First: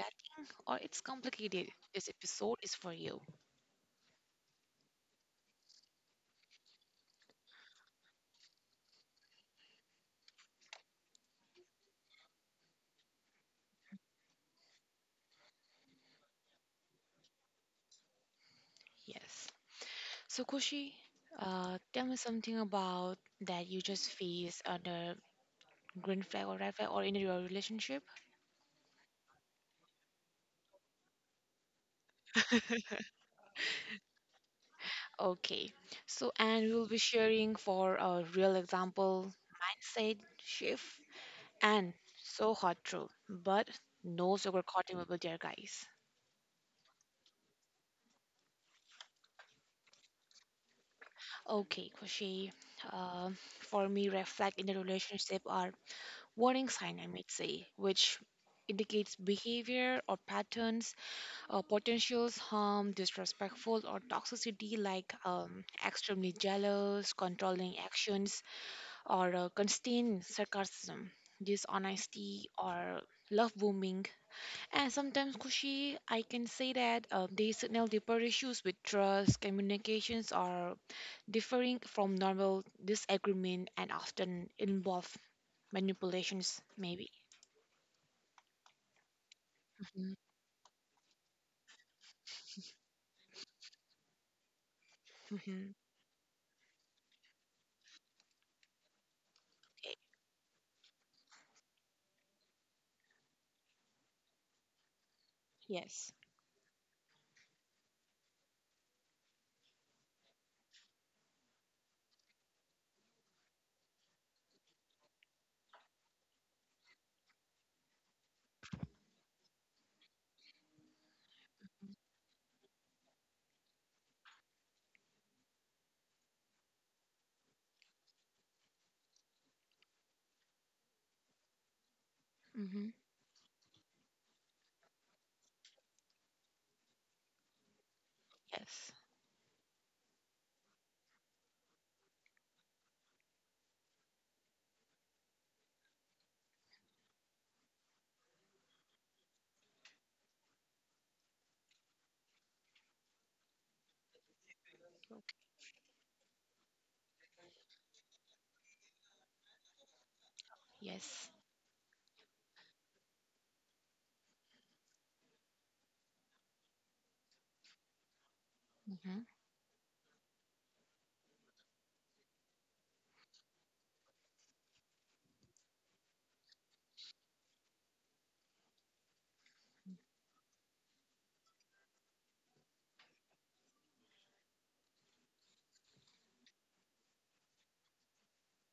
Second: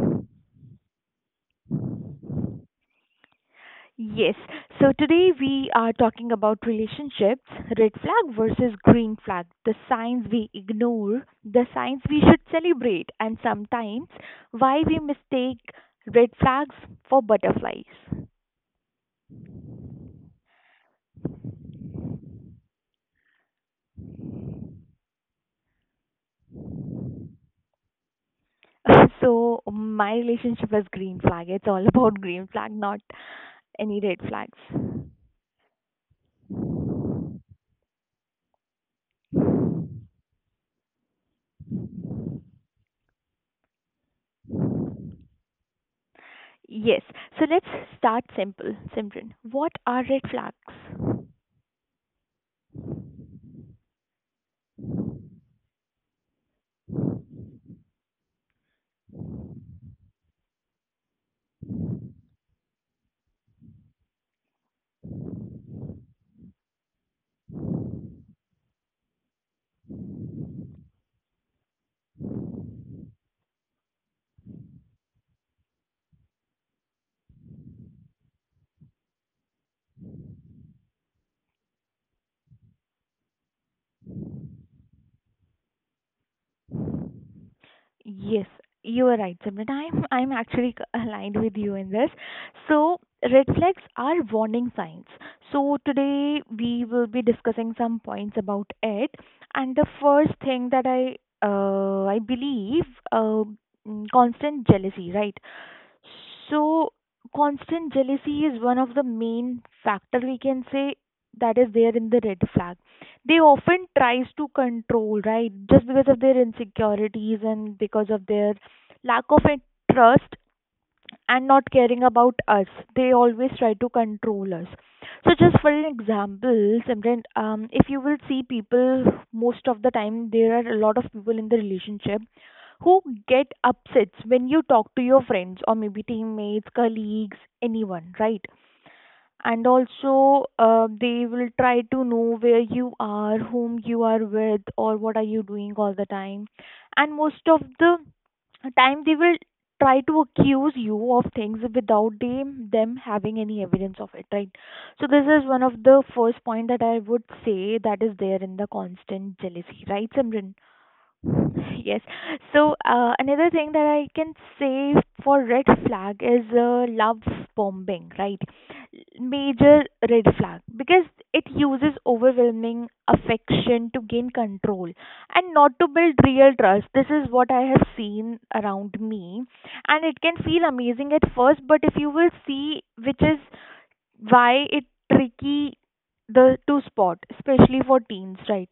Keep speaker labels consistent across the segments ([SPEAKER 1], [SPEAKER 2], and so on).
[SPEAKER 1] dating or it's complicated, this episode is for you.
[SPEAKER 2] Yes, so today we are talking about relationships, red flag versus green flag, the signs we ignore, the signs we should celebrate, and sometimes why we mistake red flags for butterflies.
[SPEAKER 1] Yes. So, Kushi, tell me something about that you just face under green flag or red flag or in your relationship.
[SPEAKER 2] So my relationship was green flag. It's all about green flag, not any red flags.
[SPEAKER 1] Okay. So, and we'll be sharing for a real example mindset shift and so hot truth, but no sugarcoating will be there, guys.
[SPEAKER 2] Yes. So let's start simple, Simran. What are red flags?
[SPEAKER 1] Okay, Kushi. Uh, for me, red flag in a relationship are warning sign, I might say, which indicates behavior or patterns, potentials harm, disrespectful or toxicity like extremely jealous, controlling actions, or constant sarcasm, dishonesty, or love booming. And sometimes, Kushi, I can say that they signal deeper issues with trust, communications, or differing from normal disagreement and often involve manipulations, maybe.
[SPEAKER 2] Yes, you are right, Simran. I'm
[SPEAKER 1] Mhm.
[SPEAKER 2] I'm actually aligned with you in this. So red flags are warning signs.
[SPEAKER 1] Mhm.
[SPEAKER 2] So today we will be discussing some points about it. And the
[SPEAKER 1] Eh,
[SPEAKER 2] first thing that I believe, uh, constant jealousy, right?
[SPEAKER 1] Yes.
[SPEAKER 2] So, constant jealousy is one of the main factor we can say that is there in the red flag. They often tries to control, right? Just because of their insecurities and because of their lack of trust, and not caring about us. They always try to control us. So, just for an example, Simran, if you will see people, most of the time there are a lot of people in the relationship
[SPEAKER 1] Mm-hmm.
[SPEAKER 2] who get upsets when you talk to your friends or maybe teammates, colleagues, anyone, right?
[SPEAKER 1] Yes.
[SPEAKER 2] And also, they will try to know where you are, whom you are with, or what are you doing all the time. And most of the time they will try to accuse you of things without them having any evidence of it, right? So this is one of the first point that I would say that is there in the constant jealousy, right, Simran?
[SPEAKER 1] Yes.
[SPEAKER 2] Yes. So another thing that I can say for red flag is love bombing, right?
[SPEAKER 1] Mm-hmm.
[SPEAKER 2] Major red flag, because it uses overwhelming affection to gain control and not to build real trust. This is what I have seen around me, and it can feel amazing at first, but if you will see, which is why it tricky the to spot, especially for teens, right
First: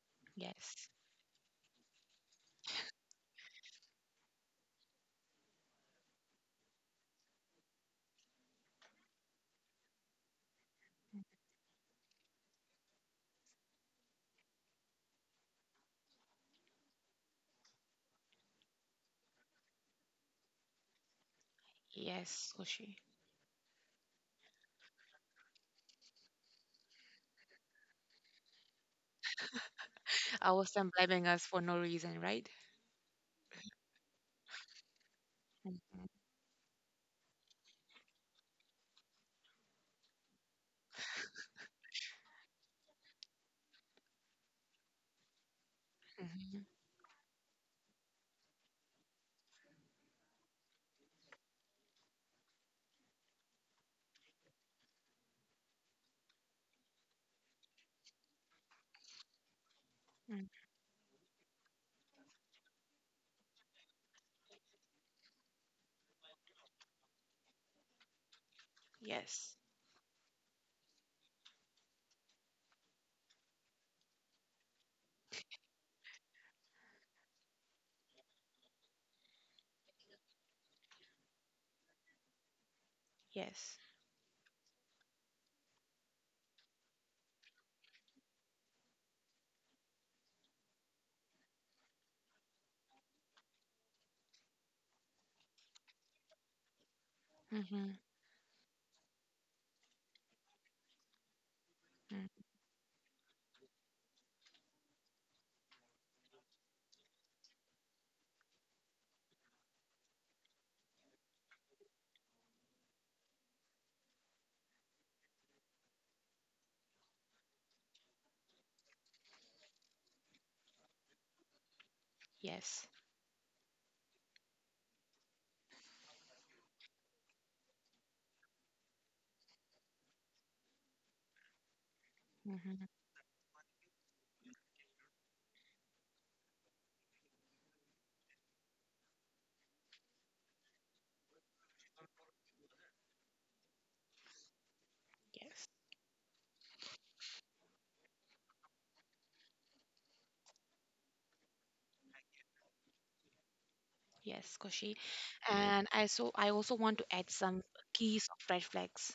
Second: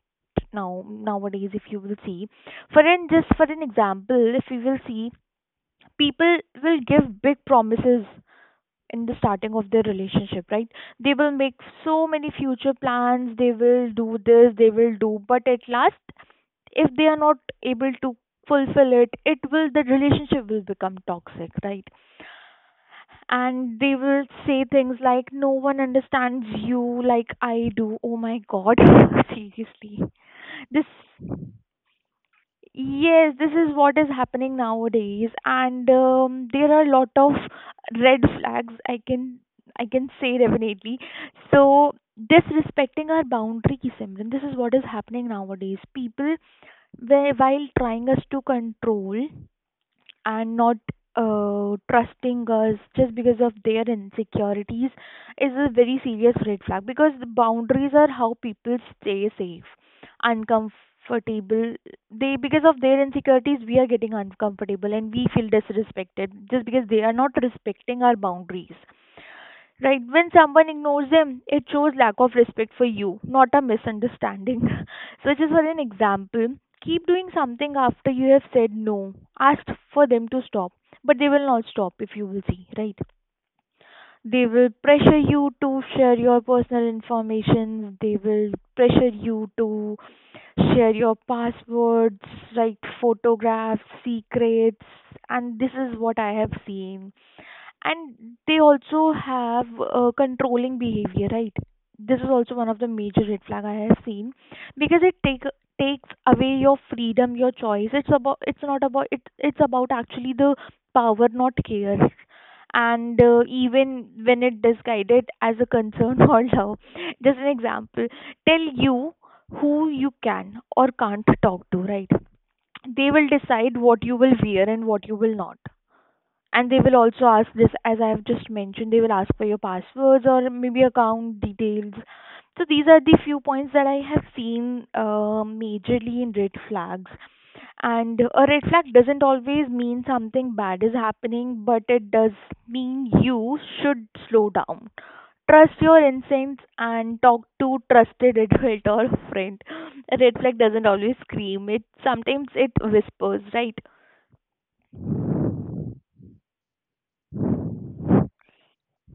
[SPEAKER 2] now
[SPEAKER 1] Yes.
[SPEAKER 2] nowadays. If you will see, for an just for an example, if you will see, people will give big promises in the starting of their relationship, right? They will make so many future plans. They will do this. They will do, but at last, if they are not able to fulfill it, it will the relationship will become toxic, right?
[SPEAKER 1] Yes, Hoshi.
[SPEAKER 2] And they will say things like, no one understands you like I do. Oh my God, seriously.
[SPEAKER 1] I was
[SPEAKER 2] This
[SPEAKER 1] then blaming us for no reason, right?
[SPEAKER 2] Yes, this is what is happening nowadays. And
[SPEAKER 1] Mm-hmm.
[SPEAKER 2] there are a lot of red flags, I can say, definitely. So disrespecting our boundary, Simran, this is what is happening nowadays. People while trying us to control and not trusting us just because of their insecurities is a very serious red flag, because the boundaries are how people stay safe.
[SPEAKER 1] Mm.
[SPEAKER 2] Uncomfortable, they, because of their insecurities, we are getting uncomfortable and we feel disrespected just because they are not respecting our boundaries.
[SPEAKER 1] Yes.
[SPEAKER 2] Right, when someone ignores them, it shows lack of respect for you, not a misunderstanding. So, just for an example, keep doing something after you have said no. Ask for them to stop, but they will not stop, if you will see, right?
[SPEAKER 1] Yes.
[SPEAKER 2] They will pressure you to share your personal information, they will pressure you to share your passwords, right? Photographs, secrets, and this is what I have seen.
[SPEAKER 1] Mm-hmm.
[SPEAKER 2] And they also have controlling behavior, right? This is
[SPEAKER 1] Mm.
[SPEAKER 2] also one of the major red flag I have seen, because it take takes away your freedom, your choice. It's not about it. It's about actually the power, not care. And even when it disguised as a concern or love, just an example, tell you who you can or can't talk to, right?
[SPEAKER 1] Yes.
[SPEAKER 2] They will decide what you will wear and what you will not. And they will also ask this, as I have just mentioned, they will ask for your passwords or maybe account details. So
[SPEAKER 1] Mm-hmm.
[SPEAKER 2] these are the few points that I have seen, majorly in red flags. And a red flag doesn't always mean something bad is happening, but it does mean you should slow down,
[SPEAKER 1] Yes.
[SPEAKER 2] trust your instincts, and talk to trusted adult or friend. A red flag doesn't always scream, it sometimes it whispers, right?
[SPEAKER 1] Yes, Koshi. And I also want to add some keys of red flags.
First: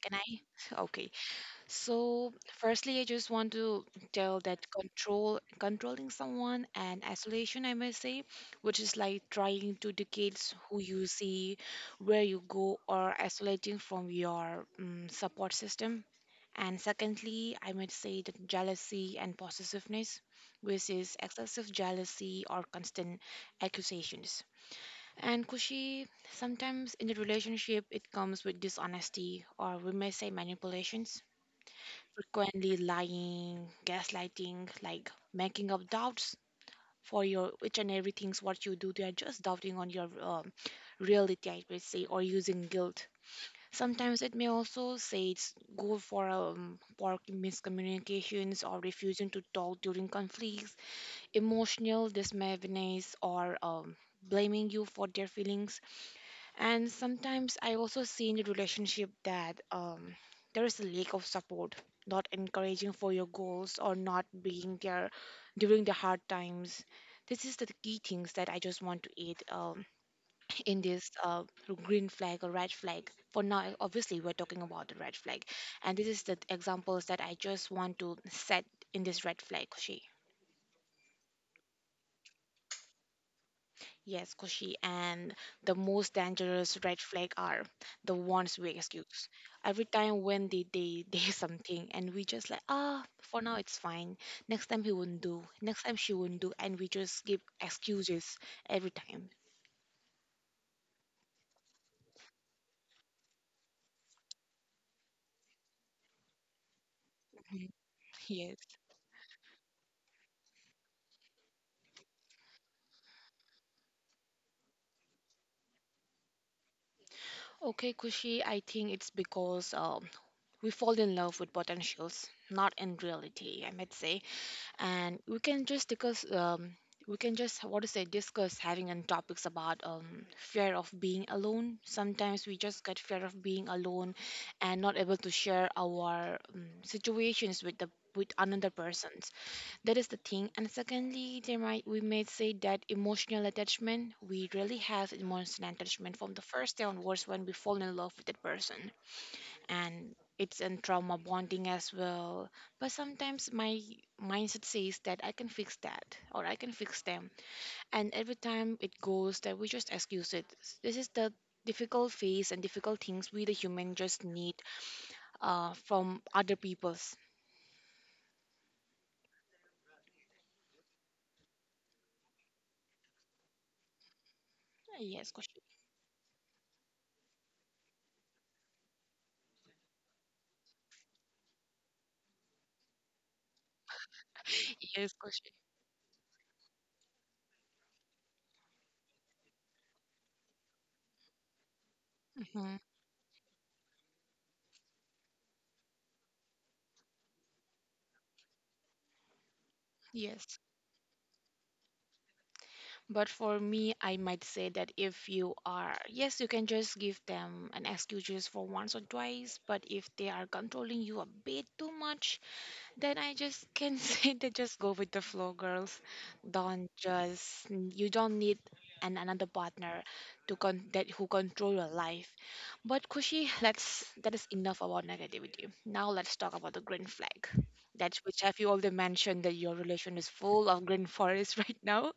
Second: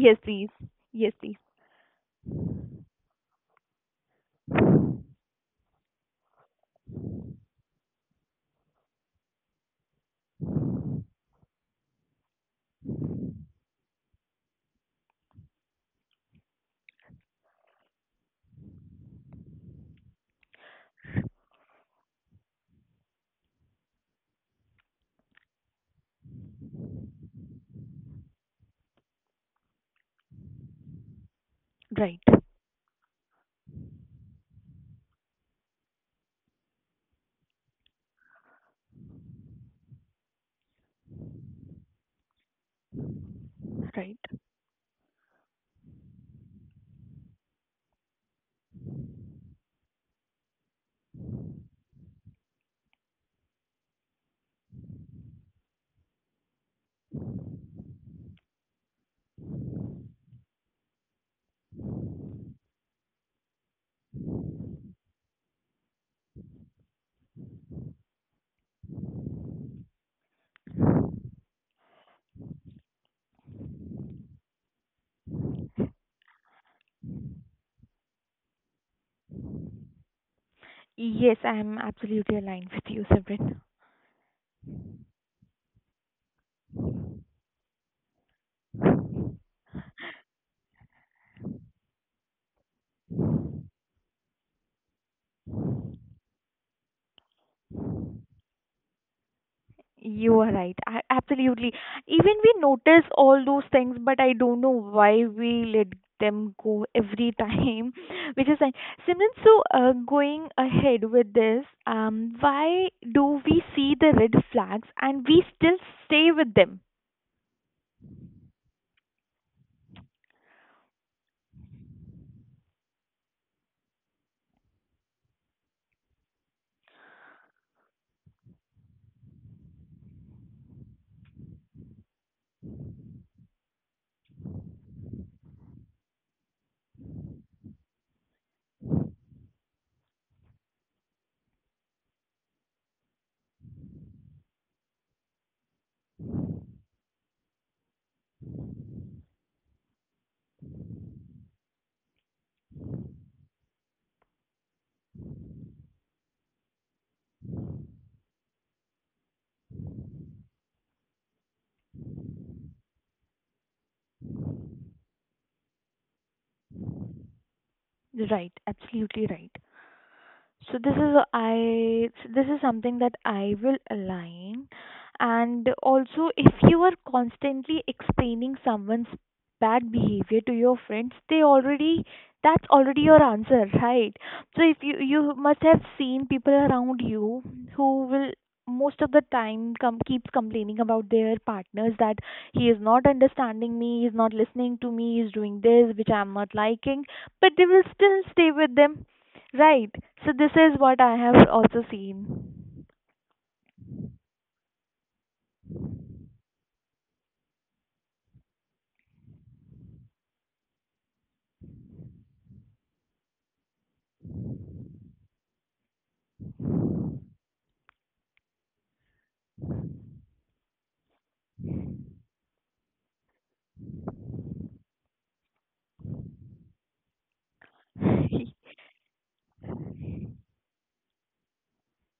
[SPEAKER 1] Can
[SPEAKER 2] Yes,
[SPEAKER 1] I?
[SPEAKER 2] please.
[SPEAKER 1] Okay.
[SPEAKER 2] Yes, please.
[SPEAKER 1] So, firstly, I just want to tell that controlling someone and isolation, I may say, which is like trying to dictate who you see, where you go, or isolating from your support system. And secondly, I might say that jealousy and possessiveness, which is excessive jealousy or constant accusations. And Kushi, sometimes in the relationship, it comes with dishonesty, or we may say manipulations
[SPEAKER 2] Right.
[SPEAKER 1] frequently lying, gaslighting, like making up doubts for your each and everything's what you do. They are just doubting on your reality, I would say, or using guilt.
[SPEAKER 2] Right.
[SPEAKER 1] Sometimes it may also say it's go for for miscommunications or refusing to talk during conflicts, emotional dismissiveness, or blaming you for their feelings, and sometimes I also see in the relationship that there is a lack of support, not encouraging for your goals or not being there during the hard times. This is the key things that I just want to add in this green flag or red flag. For now, obviously, we're talking about the red flag, and this is the examples that I just want to set in this red flag. She.
[SPEAKER 2] Yes, I am absolutely aligned with you, Sabrin.
[SPEAKER 1] Yes, Kushi, and the most dangerous red flag are the ones we excuse. Every time when they something and we just like for now it's fine. Next time he won't do. Next time she won't do, and we just give excuses every time.
[SPEAKER 2] You are right. I, absolutely. Even we notice all those things, but I don't know why we let them go every
[SPEAKER 1] Mhm.
[SPEAKER 2] time. Which is
[SPEAKER 1] Yes.
[SPEAKER 2] like, Simran, so going ahead with this, why do we see the red flags and we still stay with them?
[SPEAKER 1] Okay, Kushi, I think it's because we fall in love with potentials, not in reality. I might say, and we can just discuss we can just what to say discuss having on topics about fear of being alone. Sometimes we just get fear of being alone and not able to share our situations with the with another persons. That is the thing, and secondly, there might we may say that emotional attachment, we really have emotional attachment from the first day onwards when we fall in love with that person, and it's in trauma bonding as well. But sometimes my mindset says that I can fix that or I can fix them, and every time it goes that we just excuse it. This is the difficult phase and difficult things we the human just need from other people's.
[SPEAKER 2] Right. Absolutely right. So this is something that I will align.
[SPEAKER 1] Yes, question.
[SPEAKER 2] And also, if you are constantly explaining someone's bad behavior to your friends, they already that's already your answer, right? So if you
[SPEAKER 1] Yes,
[SPEAKER 2] you
[SPEAKER 1] question.
[SPEAKER 2] must have seen people around you who will most of the time come keeps complaining about their partners that he
[SPEAKER 1] Hmm.
[SPEAKER 2] is not understanding me, he is not listening to me, he is doing this which I am not liking, but they will still stay with them. Right. So this
[SPEAKER 1] Yes.
[SPEAKER 2] is what I have also seen.
[SPEAKER 1] But for me, I might say that if you are, yes, you can just give them an excuse just for once or twice, but if they are controlling you a bit too much, then I just can say that just go with the flow, girls. Don't just, you don't need an another partner to con that who control your life. But Kushi, let's that is enough about negativity. Now let's talk about the green flag. That's which have you already mentioned that your relation is full of green forest right now.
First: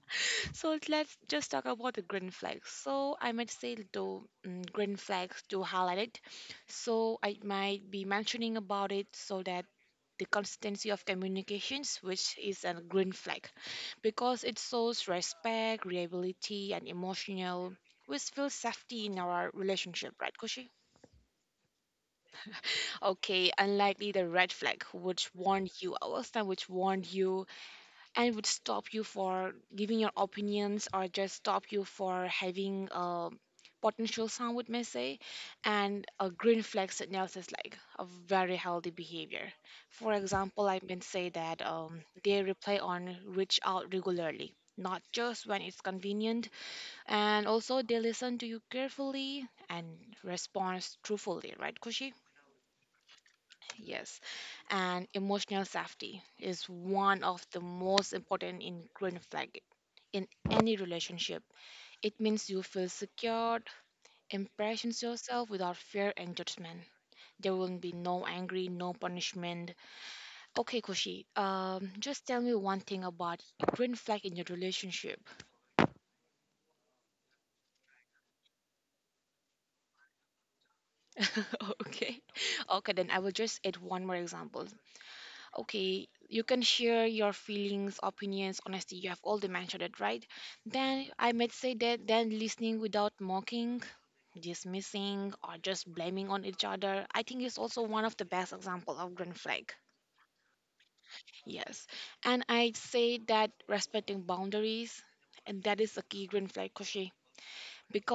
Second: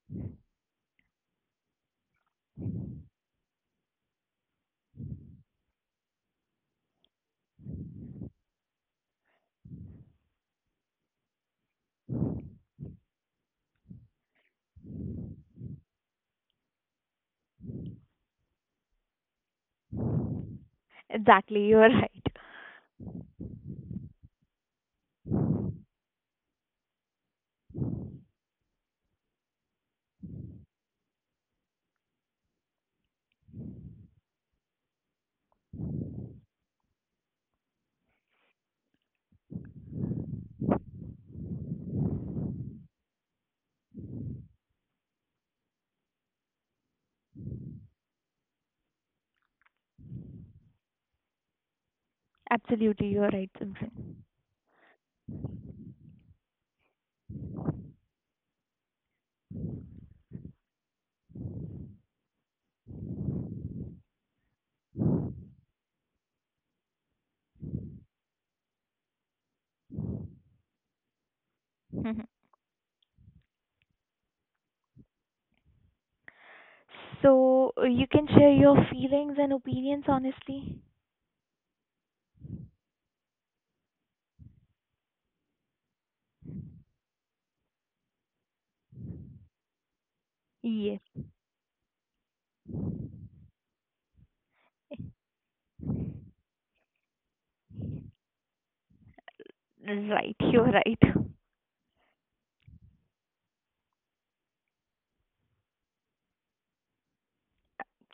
[SPEAKER 1] So let's just talk about the green flags. So I might say the green flags to highlight it. So I might be mentioning about it so that the consistency of communications, which is a green flag because it shows respect, reliability, and emotional. We feel safety in our relationship, right, Koshi?
[SPEAKER 2] Exactly, you are right.
[SPEAKER 1] Okay, unlikely the red flag, which warned you, I will was which warned you and would stop you for giving your opinions or just stop you for having a potential sound would may say, and a green flag signals is like a very healthy behavior. For example, I can say that they reply on reach out regularly, not just when it's convenient, and also they listen to you carefully and respond truthfully, right, Kushi?
[SPEAKER 2] Absolutely, you are right, Simran.
[SPEAKER 1] Yes, and emotional safety is one of the most important ingredient flag in any relationship. It means you feel secured, impressions yourself without fear and judgment. There will be no angry, no punishment. Okay, Kushi, just
[SPEAKER 2] Mhm.
[SPEAKER 1] tell me one thing about green flag in your relationship.
[SPEAKER 2] So you can share your feelings and opinions honestly.
[SPEAKER 1] Okay, okay, then I will just add one more example. Okay, you can share your feelings, opinions, honesty. You have already mentioned it, right?
[SPEAKER 2] Yes.
[SPEAKER 1] Then I might say that then listening without mocking, dismissing, or just blaming on each other, I think is also one of the best example of green flag.
[SPEAKER 2] Right, you are right.
[SPEAKER 1] Yes. And I say that respecting boundaries, and that is a key green flag, Koshi,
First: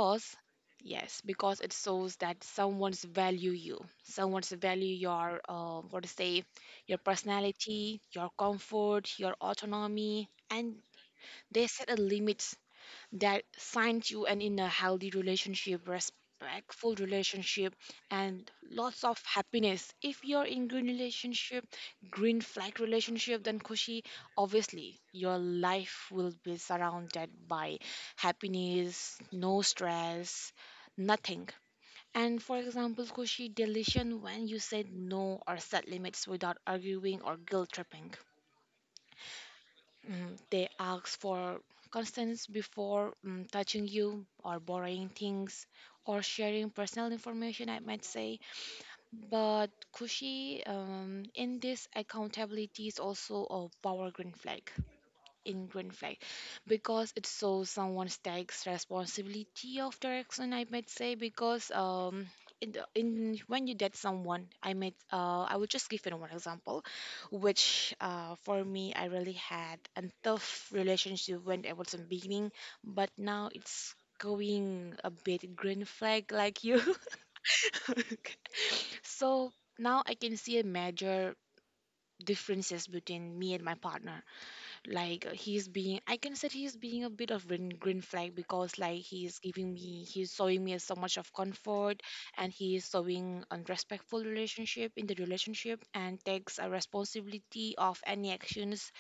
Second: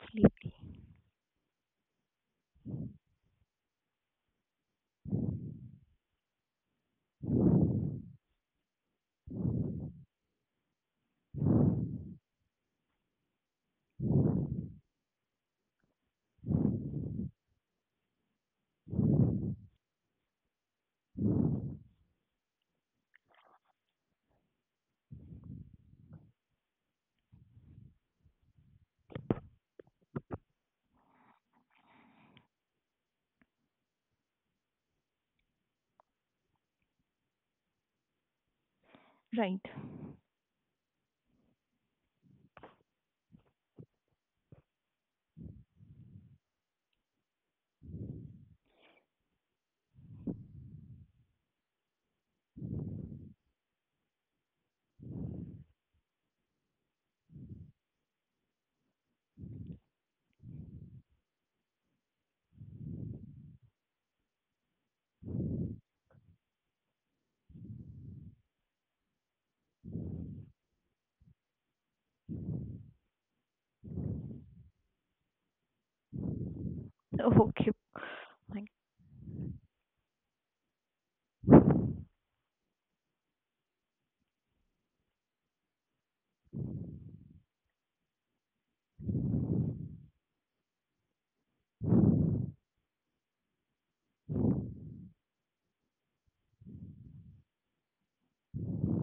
[SPEAKER 2] Absolutely.
[SPEAKER 1] yes, because it shows that someone's value your what to say your personality, your comfort, your autonomy, and they set a limit that finds you, and in a healthy relationship, respectful relationship, and lots of happiness, if you're in green relationship, green flag relationship, then Kushi, obviously your life will be surrounded by happiness, no stress, nothing. And for example, Kushi, deletion when you said no or set limits without arguing or guilt tripping.
[SPEAKER 2] Right.
[SPEAKER 1] They ask for consents before touching you or borrowing things or sharing personal information, I might say. But Kushi, in this accountability is also a power green flag. In green flag because it shows someone takes responsibility of direction. I might say, because in when you date someone, I might I will just give you one example, which for me, I really had a tough relationship when I was in beginning, but now it's going a bit green flag like you.
[SPEAKER 2] Okay.
[SPEAKER 1] Okay.
[SPEAKER 2] Fine.
[SPEAKER 1] So now I can see a major differences between me and my partner, like he's being I can say he's being a bit of green flag because like he's showing me so much of comfort, and he is showing a respectful relationship in the relationship and takes a responsibility of any actions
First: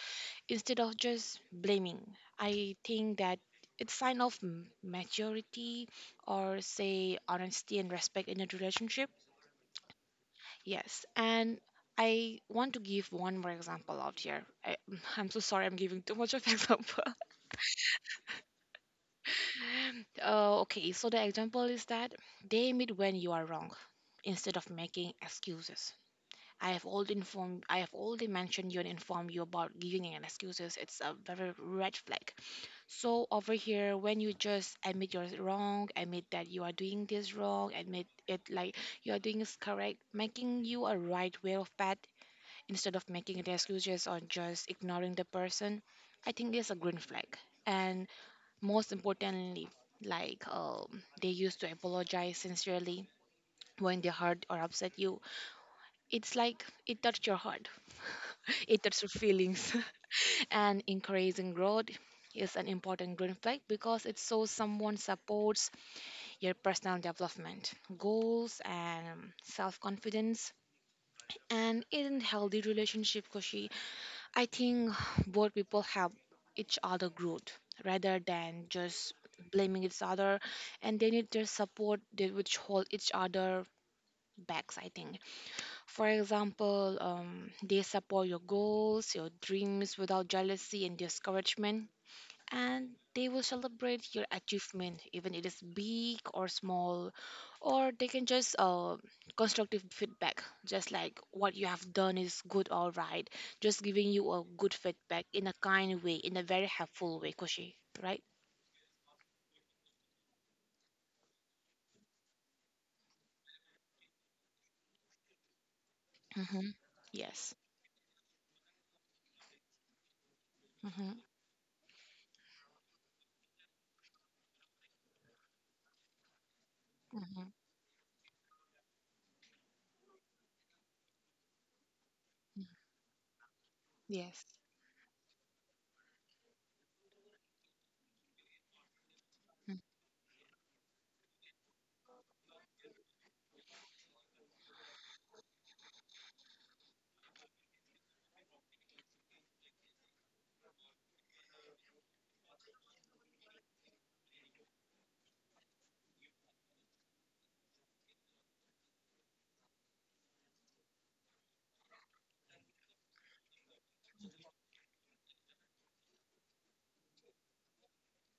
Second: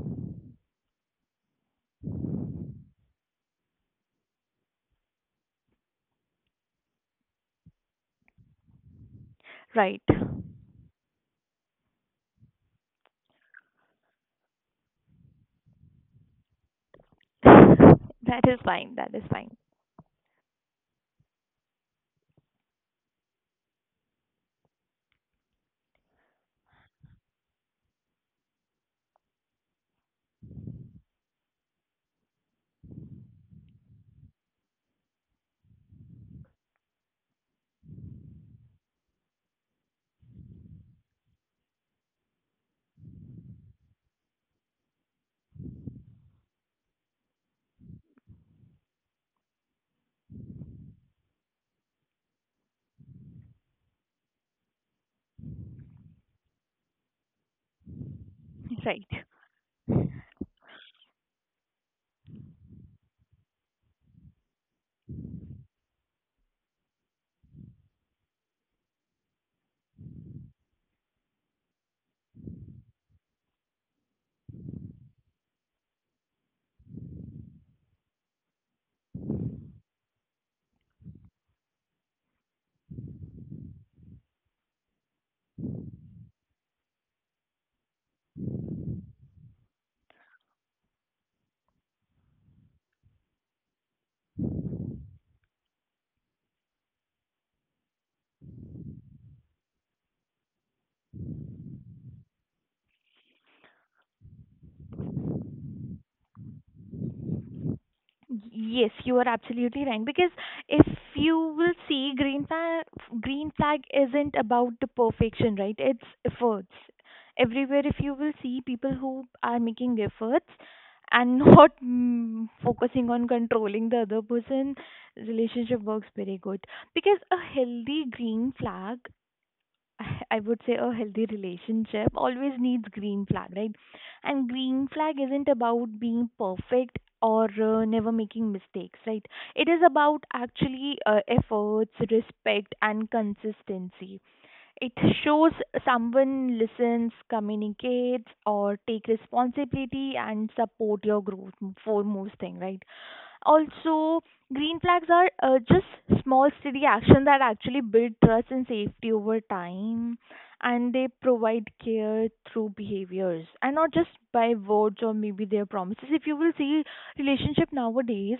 [SPEAKER 1] instead of just blaming. I think that it's sign of maturity, or say honesty and respect in a relationship.
[SPEAKER 2] Right.
[SPEAKER 1] Yes, and I want to give one more example out here. I, I'm so sorry, I'm giving too much of example.
[SPEAKER 2] That is fine. That is fine.
[SPEAKER 1] Okay, so the example is that they meet when you are wrong instead of making excuses. I have already mentioned you and informed you about giving an excuses. It's a very red flag. So over here when you just admit you're wrong, admit that you are doing this wrong, admit it like you are doing is correct, making you a right way of path instead of making the excuses or just ignoring the person, I think it's a green flag. And most importantly, like they used to apologize sincerely when they hurt or upset you. It's like it touched your heart, it touched
[SPEAKER 2] Right.
[SPEAKER 1] your feelings. And encouraging growth is an important green flag because it shows someone supports your personal development, goals, and self confidence. And in healthy relationship, Koshi. I think both people help each other growth rather than just blaming each other, and they need their support, they which hold each other backs, I think. For example, they support your goals, your dreams without jealousy and discouragement, and they will celebrate your achievement even it is big or small, or they can just constructive feedback, just like what you have done is good, all right, just giving you a good feedback in a kind way, in a very helpful way, Koshi, right?
[SPEAKER 2] Yes, you are absolutely right. Because if you will see, green flag isn't about the perfection, right? It's
[SPEAKER 1] Mm-hmm.
[SPEAKER 2] efforts.
[SPEAKER 1] Yes.
[SPEAKER 2] Everywhere, if you will see people who are making efforts
[SPEAKER 1] Mm-hmm.
[SPEAKER 2] and not focusing on controlling the other person, relationship works very good. Because a
[SPEAKER 1] Mm-hmm.
[SPEAKER 2] healthy green flag I would say a healthy relationship always needs green flag, right? And
[SPEAKER 1] Yes.
[SPEAKER 2] green flag isn't about being perfect or never making mistakes, right? It is about actually efforts, respect, and consistency. It shows someone listens, communicates, or take responsibility and support your growth for most thing, right? Also, green flags are just small, steady action that actually build trust and safety over time, and they provide care through behaviors and not just by words or maybe their promises. If you will see relationship nowadays,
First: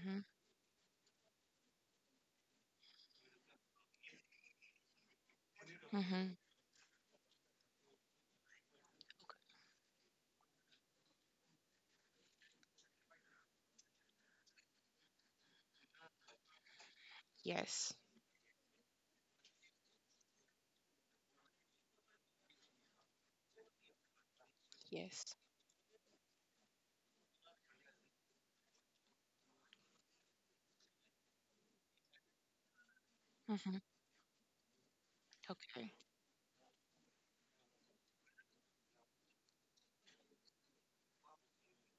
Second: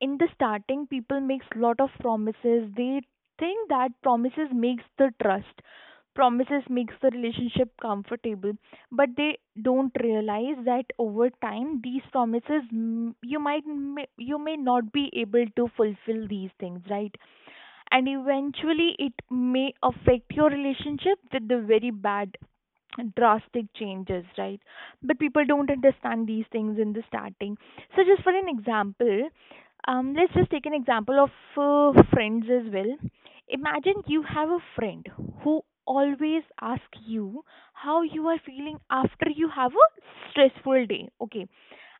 [SPEAKER 2] in the starting people makes lot of promises, they think that promises makes the trust,
[SPEAKER 1] Mm-hmm.
[SPEAKER 2] promises makes the relationship comfortable, but they don't realize that over time these promises, you might, you may not be able to fulfill these things, right?
[SPEAKER 1] Yes.
[SPEAKER 2] And eventually it may affect your relationship with the very bad drastic changes, right? But
[SPEAKER 1] Yes.
[SPEAKER 2] people don't understand these things in the starting. So, just for an example, let's just take an example of friends as well.
[SPEAKER 1] Mm-hmm.
[SPEAKER 2] Imagine you have a friend who
[SPEAKER 1] Okay.
[SPEAKER 2] always asks you how you are feeling after you have a stressful day, okay?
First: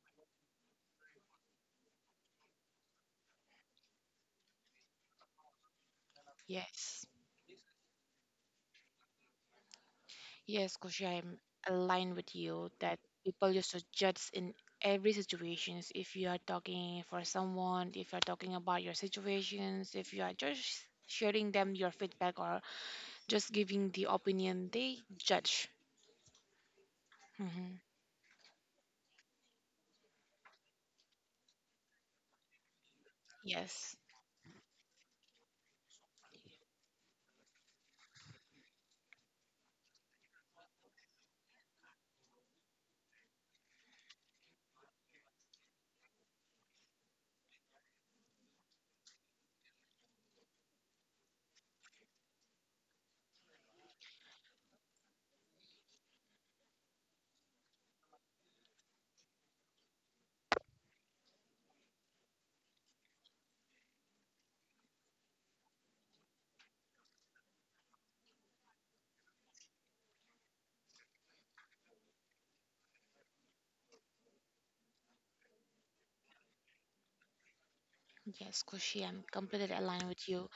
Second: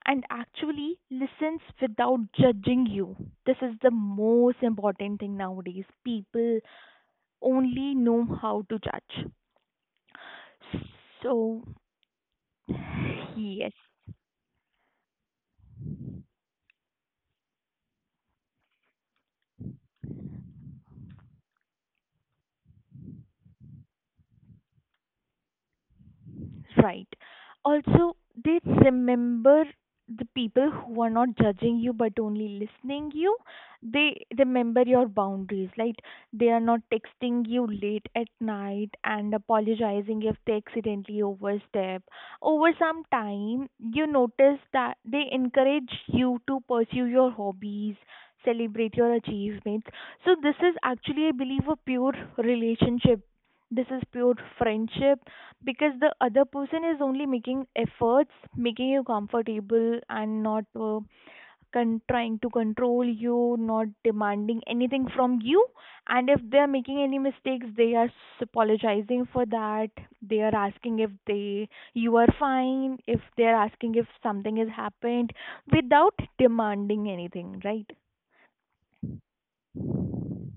[SPEAKER 2] And actually listens without judging you. This is the most important thing nowadays. People
[SPEAKER 1] Yes.
[SPEAKER 2] only know how to judge.
[SPEAKER 1] Yes, Koshi, I'm
[SPEAKER 2] So
[SPEAKER 1] aligned with you that people used
[SPEAKER 2] yes.
[SPEAKER 1] to judge in every situations. If you are talking for someone, if you are talking about your situations, if you are just sharing them your feedback or just giving the opinion, they judge.
[SPEAKER 2] Right.
[SPEAKER 1] hmm
[SPEAKER 2] Also, they remember the people who are not judging you, but only listening you.
[SPEAKER 1] Yes,
[SPEAKER 2] They remember your boundaries. Like, they are not texting you late at night and apologizing if they accidentally overstep. Over some time, you notice that they encourage you to pursue your hobbies, celebrate your achievements. So this is actually, I believe, a pure relationship. This is pure friendship, because the other person is only making efforts, making you comfortable and not trying to control you, not demanding anything from you. And if they are making any mistakes, they are apologizing for that. They are asking if they you are fine, if they are asking if something has happened, without demanding anything, right?
[SPEAKER 1] yes, Koshi, I'm completely aligned with you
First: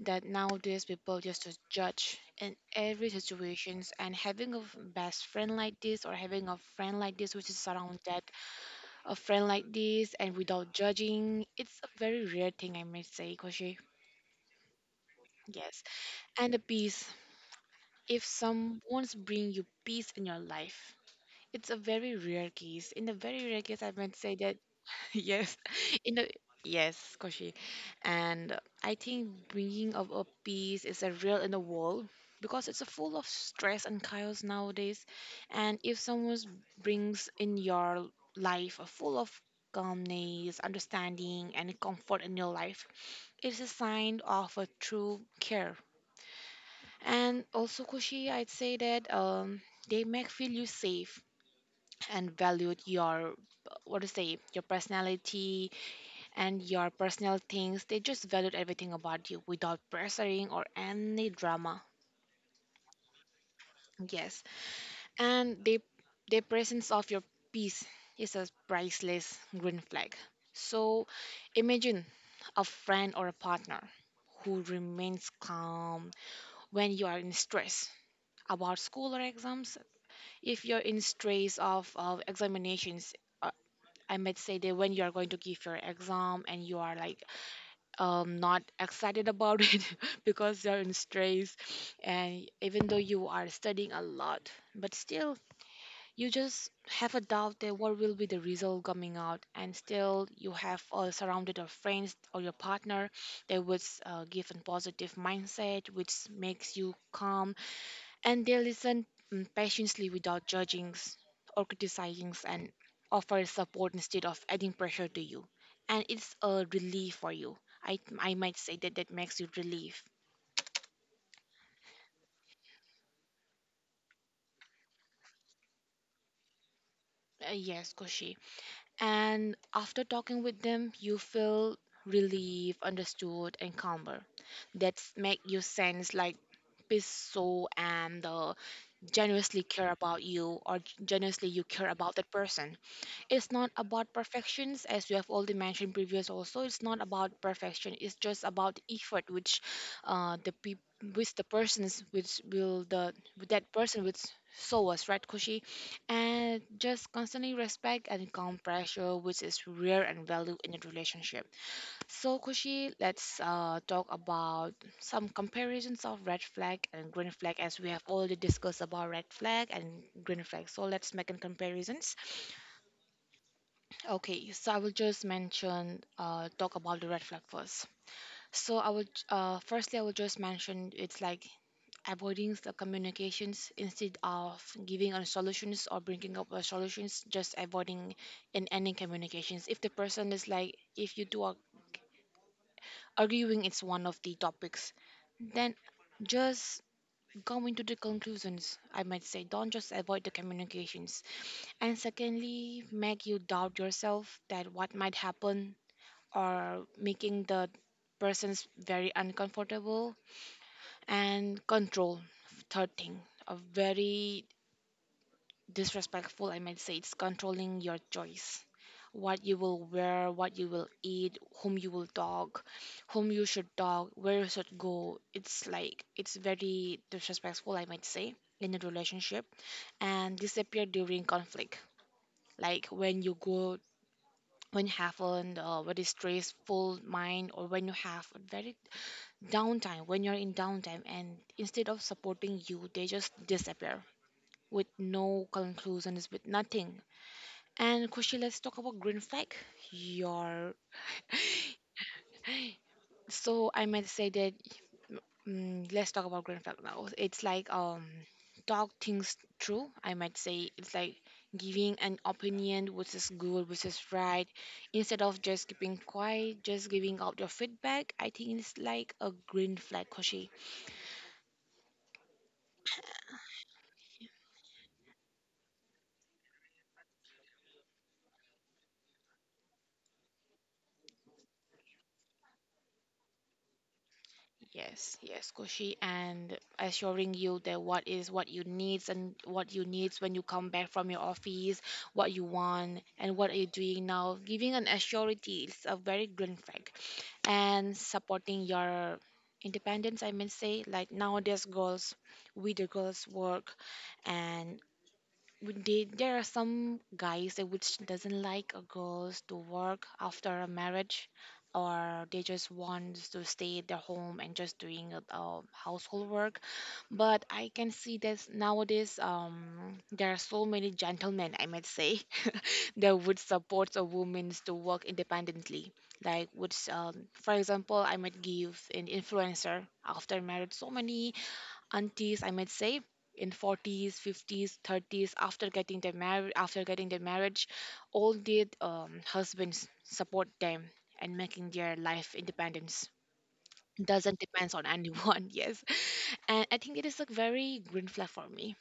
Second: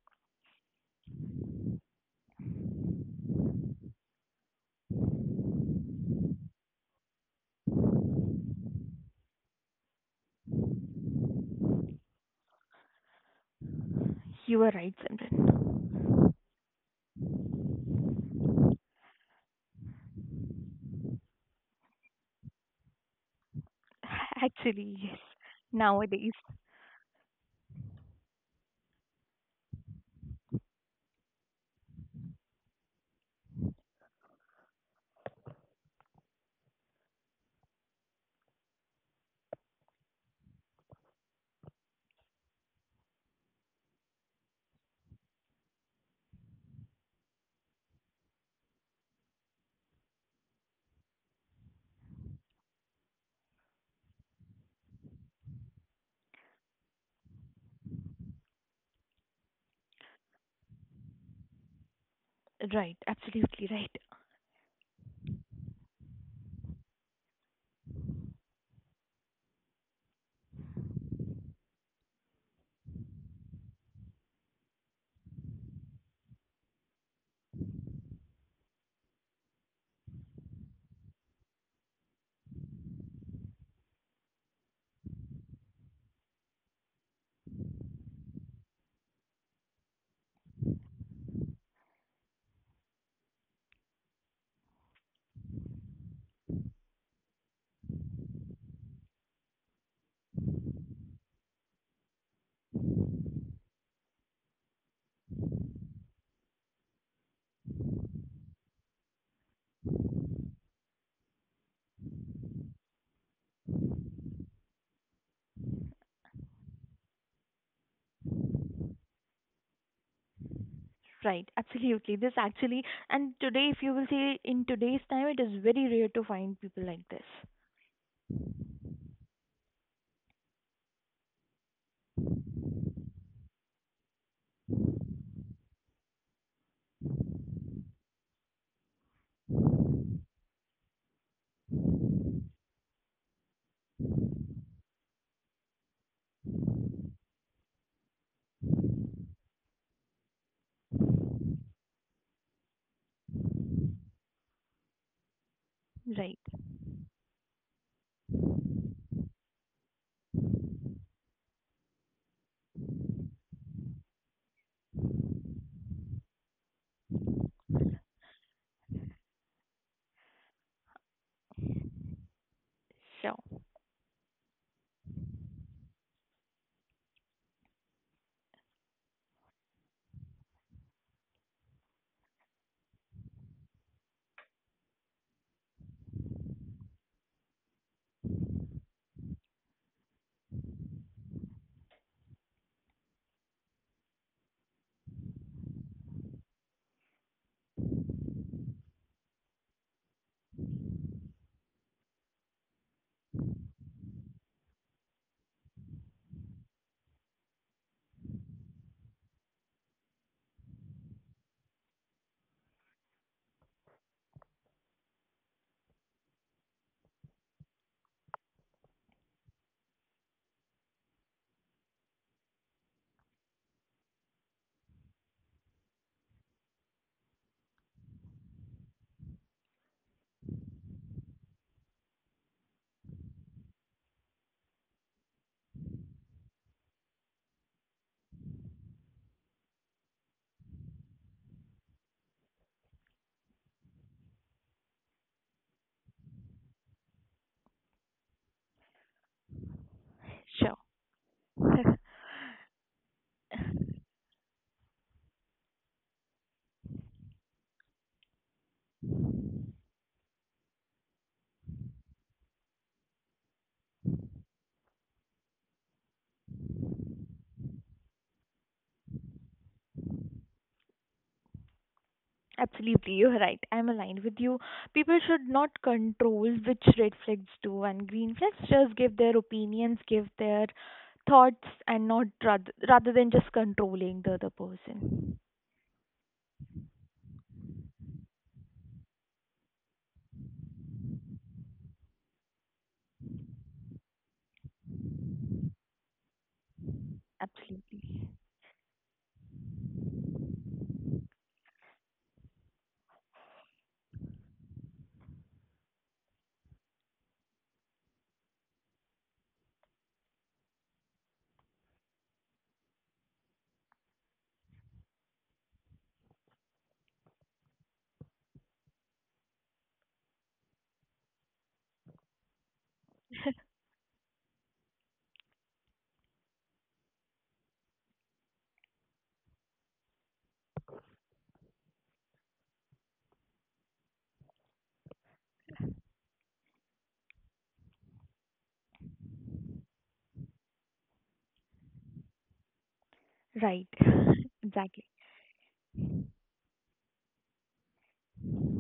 [SPEAKER 1] that nowadays people just to judge in every situations, and having a best friend like this, or having a friend like this which is around that a friend like this and without judging. It's a very rare thing, I must say, Koshi.
[SPEAKER 2] You are right, Simran.
[SPEAKER 1] Yes. And the peace. If someone's bring you peace in your life, it's a very rare case. In a very rare case, I might say that
[SPEAKER 2] Actually, yes.
[SPEAKER 1] Yes, in the
[SPEAKER 2] Nowadays,
[SPEAKER 1] yes, Koshi, and I think bringing of a piece is a real in the world because it's a full of stress and chaos nowadays. And if someone brings in your life a full of calmness, understanding, and comfort in your life, it's a sign of a true care. And also, Koshi, I'd say that they make feel you safe and valued your what to say your personality and your personal things. They just valued everything about you without pressuring or any drama.
[SPEAKER 2] right? Absolutely right.
[SPEAKER 1] Yes, and the presence of your peace is a priceless green flag. So imagine a friend or a partner who remains calm when you are in stress about school or exams. If you're in stress of examinations, uh, I might say that when you are going to give your exam and you are like not excited about it because you're in stress, and even though you are studying a lot but still you just have a doubt that what will be the result coming out, and still you have surrounded your friends or your partner that would give a positive mindset which makes you calm, and they listen patiently without or criticizing, and offer support instead of adding pressure to you, and it's a relief for you. I might say that that makes you relief.
[SPEAKER 2] Right, absolutely. This actually, and today, if you will see, in today's time, it is very rare to find people like this.
[SPEAKER 1] Yes, Koshi, and after talking with them you feel relief, understood, and calmer. That's make you sense like peace. So and generously care about you, or generously you care about that person. It's not about perfections, as you have already mentioned previous also. It's not about perfection, it's just about effort which the people which the persons which will the with that person which show us, right, Kushi?
[SPEAKER 2] Right.
[SPEAKER 1] And just constantly respect and calm pressure which is rare and valued in a relationship. So Kushi, let's talk about some comparisons of red flag and green flag, as we have already discussed about red flag and green flag. So let's make a comparison.
[SPEAKER 2] Sure.
[SPEAKER 1] Okay, so I will just mention, talk about the red flag first. So I would, firstly, I will just mention it's like avoiding the communications instead of giving on solutions or bringing up a solutions, just avoiding and ending communications. If the person is like, if you do a arguing it's one of the topics, then just go into the conclusions, I might say. Don't just avoid the communications. And secondly, make you doubt yourself that what might happen, or making the persons very uncomfortable and control. Third thing, a very disrespectful, I might say, it's controlling your choice. What you will wear, what you will eat, whom you will talk, whom you should talk, where you should go. It's like it's very disrespectful, I might say, in a relationship. And disappear during conflict, like when you go when you have an very stressful mind, or when you have a very downtime, when you're in downtime, and instead of supporting you they just disappear with no conclusions, with nothing. And Kushi, let's talk about green flag. Your
[SPEAKER 2] Sure.
[SPEAKER 1] so I might say that let's talk about green flag now. It's like talk things through, I might say. It's like giving an opinion which is good, which is right, instead of just keeping quiet. Just giving out your feedback, I think it's like a green flag, Koshi.
[SPEAKER 2] Absolutely, you're right. I'm aligned with you. People should not control which red flags do and green flags. Just give their opinions, give their thoughts, and not, rather than just controlling the other
[SPEAKER 1] Yes,
[SPEAKER 2] person.
[SPEAKER 1] Koshi, and assuring you that what is what you needs, and what you needs when you come back from your office, what you want and what are you doing now. Giving an assurity is a very green flag, and
[SPEAKER 2] Absolutely.
[SPEAKER 1] supporting your independence. I may say, like nowadays, girls, we the girls work, and would they, there are some guys that which doesn't like a girls to work after a marriage, or they just want to stay at their home and just doing household work. But I can see that nowadays there are so many gentlemen, I might say, that would support a woman to work independently, like which for example I might give an influencer after marriage. So many aunties, I might say, in 40s, 50s, 30s, after getting their marriage, all their husbands support them, and making their life independence,
[SPEAKER 2] Right.
[SPEAKER 1] doesn't depends on
[SPEAKER 2] Exactly.
[SPEAKER 1] anyone. Yes, and I think it is a very green flag for me.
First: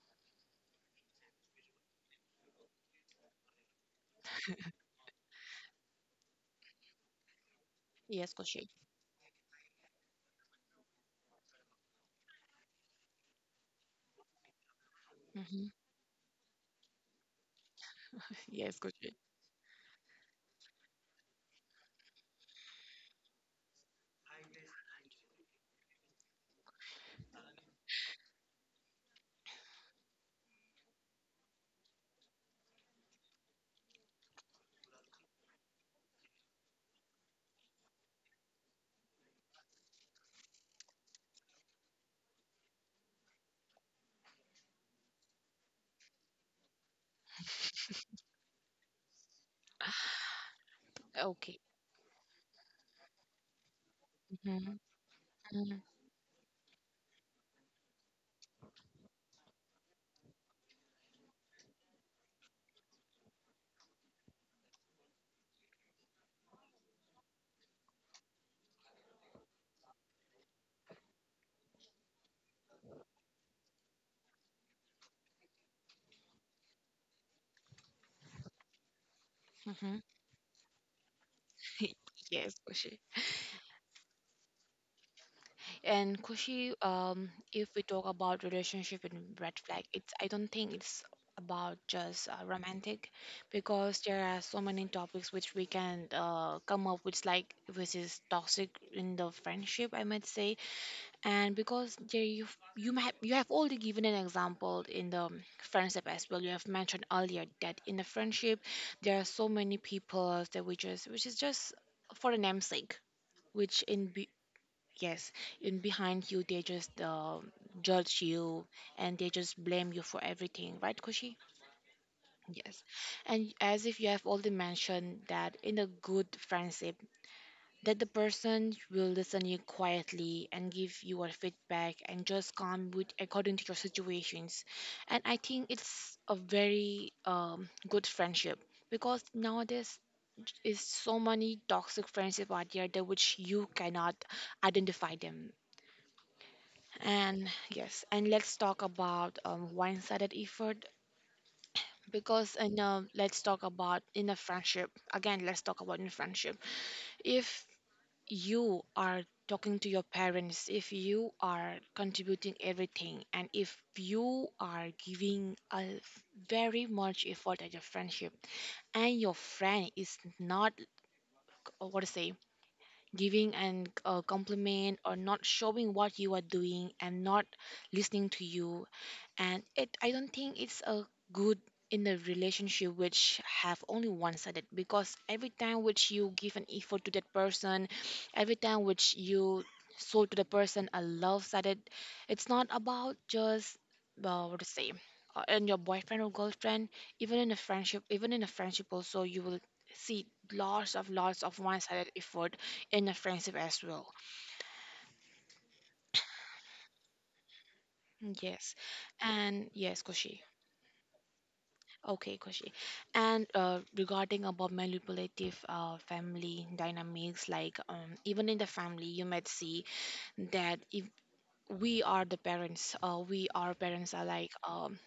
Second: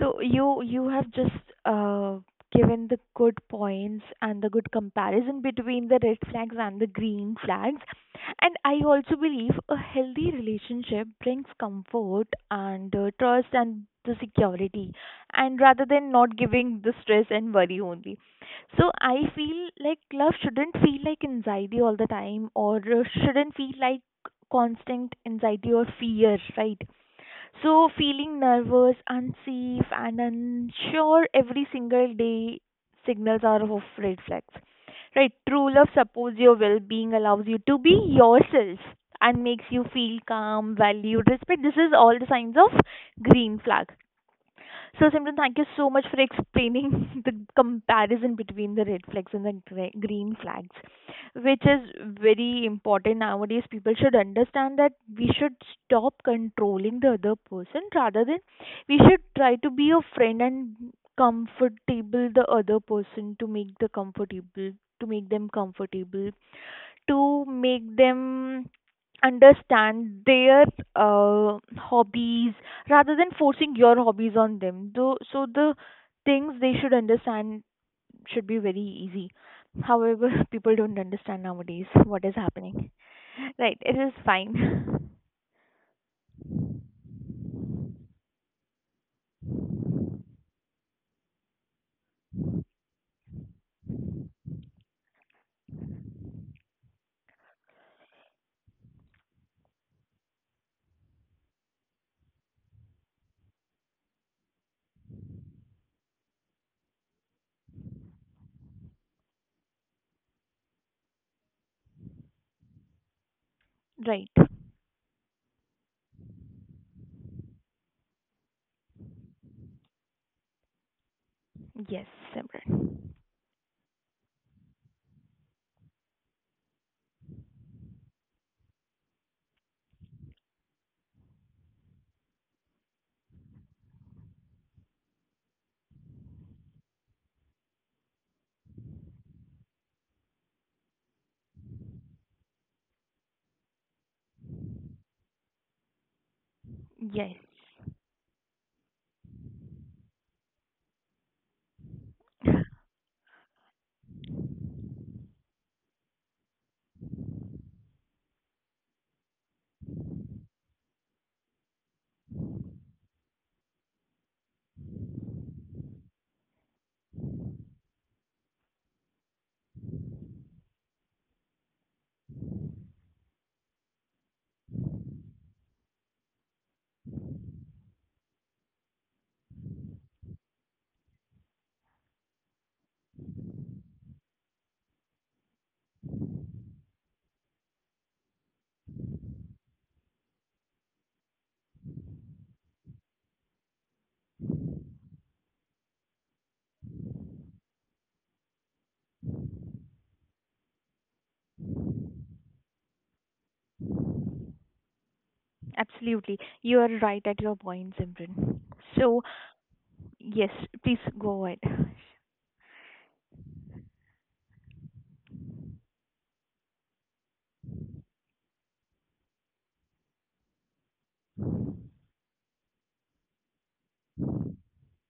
[SPEAKER 2] So you have just given the good points and the good comparison between the red flags and the green flags.
[SPEAKER 1] Yes,
[SPEAKER 2] And
[SPEAKER 1] Koshi.
[SPEAKER 2] I also believe a healthy relationship brings comfort and trust and the security, and
[SPEAKER 1] Hmm.
[SPEAKER 2] rather than not giving the stress and worry only.
[SPEAKER 1] Yes,
[SPEAKER 2] So
[SPEAKER 1] Koshi.
[SPEAKER 2] I feel like love shouldn't feel like anxiety all the time, or shouldn't feel like constant anxiety or fear, right? So, feeling nervous, unsafe, and unsure every single day signals are of red flags. Right, true love supports your well being, allows you to be yourself, and makes you feel calm, valued, respect. This is all the signs of green flag. So, Simran, thank you so much for explaining the comparison between the red flags and the green flags, which
[SPEAKER 1] Okay.
[SPEAKER 2] is very important nowadays. People should understand
[SPEAKER 1] Hmm.
[SPEAKER 2] that we should
[SPEAKER 1] Hmm.
[SPEAKER 2] stop controlling the other person rather than we should try to be a friend and comfortable the other person to make the comfortable to make them comfortable to make them understand their hobbies rather than forcing your hobbies on them. Though, so the things they should understand should be very easy.
[SPEAKER 1] Hmm.
[SPEAKER 2] However, people don't understand nowadays what is
[SPEAKER 1] Yes,
[SPEAKER 2] happening.
[SPEAKER 1] Koshi.
[SPEAKER 2] Right, it is fine.
[SPEAKER 1] And Kushi, if we talk about relationship and red flag, it's I don't think it's about just romantic, because there are so many topics which we can come up with, like which is toxic in the friendship, I might say. And because there you have already given an example in the friendship as well. You have mentioned earlier that in the friendship there are so many people that we just which is just for the namesake, which in
[SPEAKER 2] Right.
[SPEAKER 1] yes, in behind you, they just judge you, and they just blame you for everything, right, Kushi?
[SPEAKER 2] Yes,
[SPEAKER 1] Yes.
[SPEAKER 2] Simran.
[SPEAKER 1] And as if you have already mentioned that in a good friendship, that the person will listen you quietly and give you a feedback and just come with according to your situations. And I think it's a very good friendship, because nowadays is so many toxic friendship out there that which you cannot identify them.
[SPEAKER 2] Yes,
[SPEAKER 1] And yes, and let's talk about one-sided effort because and let's talk about in a friendship again. Let's talk about in friendship. If you are talking to your parents, if you are contributing everything, and if you are giving a very much effort at your friendship, and your friend is not what to say giving and compliment, or not showing what you are doing, and not listening to you, and it I don't think it's a good in a relationship which have only one sided. Because every time which you give an effort to that person, every time which you show to the person a love sided, it's not about just what to say in your boyfriend or girlfriend. Even in a friendship even in a friendship also you will see lots of one sided effort in a friendship as well.
[SPEAKER 2] absolutely. You are right at your point, Simran.
[SPEAKER 1] Yes,
[SPEAKER 2] So,
[SPEAKER 1] and yes Koshi.
[SPEAKER 2] yes, please go ahead.
[SPEAKER 1] Okay, Koshi. And regarding about manipulative family dynamics, like even in the family, you might see that if we are the parents, we our parents are like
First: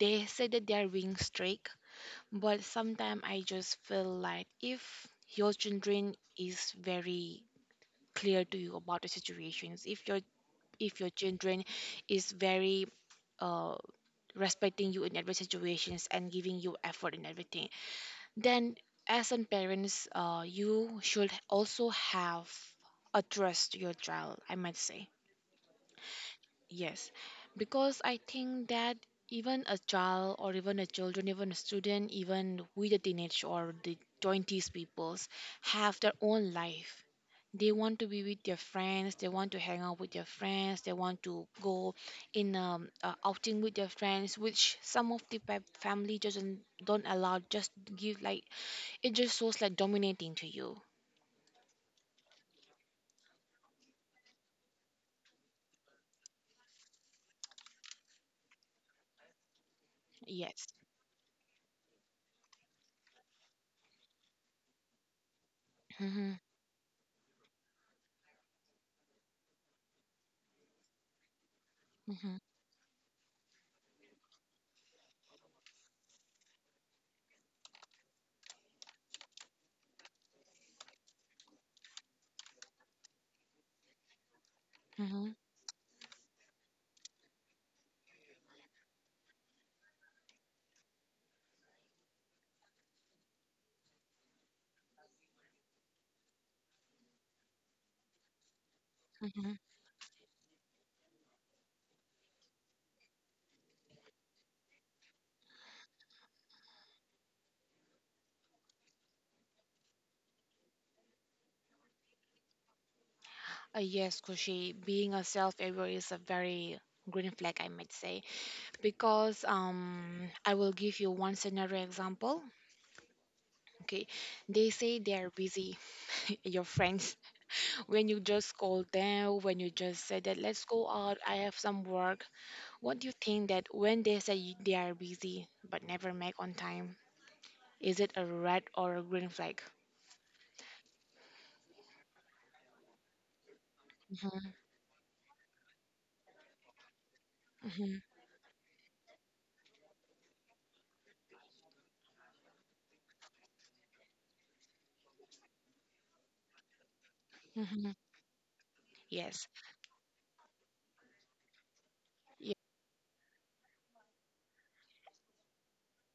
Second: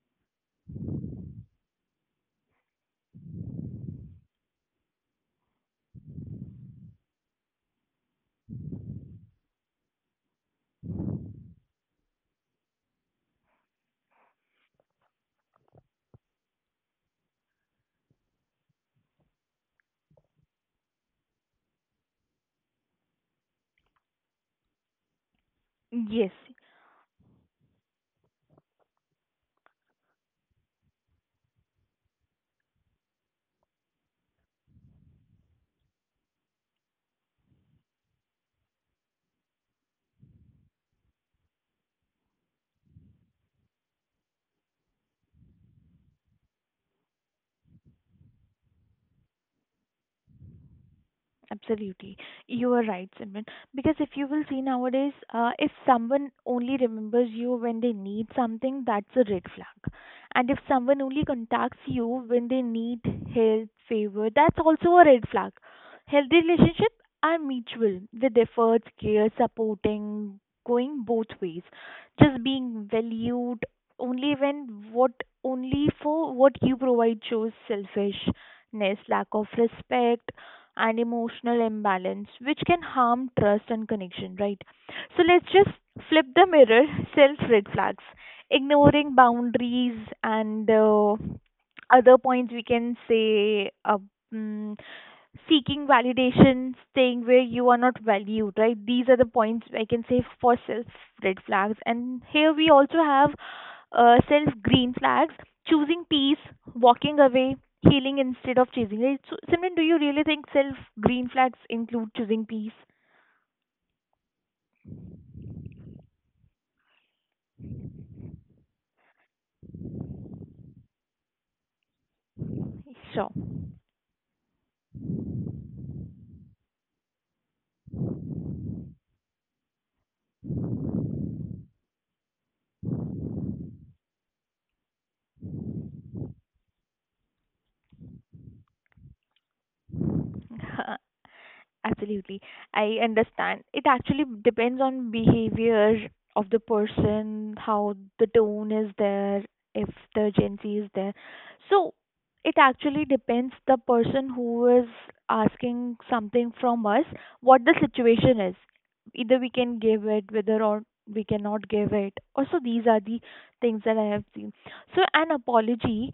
[SPEAKER 1] they say that they are being strict, but sometimes I just feel like if your children is very clear to you about the situations, if your children is very uh, respecting you in every situations and giving you effort in everything, then as a parents you should also have addressed your child, I might say.
[SPEAKER 2] Yes,
[SPEAKER 1] Yes, because I think that even a children, even a student, even with the teenage or the 20s peoples, have their own life. They want to be with their friends, they want to hang out with their friends, they want to go in outing with their friends, which some of the family doesn't don't allow. Just give like it just feels like dominating to you.
[SPEAKER 2] absolutely. You are right, Simran. Because if you will see nowadays, if someone only remembers you when they need something, that's a red flag. And if
[SPEAKER 1] Yes.
[SPEAKER 2] someone only contacts you when they need help, favor, that's also a red flag.
[SPEAKER 1] Mm-hmm.
[SPEAKER 2] Healthy relationship are mutual with efforts, care, supporting, going both ways.
[SPEAKER 1] Mm-hmm.
[SPEAKER 2] Just being valued only when what only for what you provide shows selfishness, lack of respect and emotional imbalance, which can harm trust and connection, right? So
[SPEAKER 1] Mm-hmm.
[SPEAKER 2] let's just flip the mirror, self red flags, ignoring boundaries and other points we can say. Mm, seeking validation, staying where you are not valued, right? These are the
[SPEAKER 1] Mm-hmm.
[SPEAKER 2] points I can say for self red flags. And here we also have self green flags, choosing peace, walking away, healing instead of chasing it. So, Simran, do you really think self green flags include choosing peace?
[SPEAKER 1] Yes, Kushi, being a self-aware is a very green flag, I might say, because I will give you one scenario example.
[SPEAKER 2] Sure.
[SPEAKER 1] Okay, they say they are busy, your friends. When you just call them, when you just say that let's go out, I have some work. What do you think that when they say they are busy but never make on time, is it a red or a green flag?
[SPEAKER 2] Absolutely. I understand. It actually depends on behavior of the person, how
[SPEAKER 1] Mm-hmm.
[SPEAKER 2] the tone is there, if the urgency is there. So it actually depends the person who is asking something from us, what the
[SPEAKER 1] Mm-hmm.
[SPEAKER 2] situation is. Either
[SPEAKER 1] Yes.
[SPEAKER 2] we can give it, whether or we cannot give it.
[SPEAKER 1] Yeah.
[SPEAKER 2] Also, these are the things that I have seen. So an apology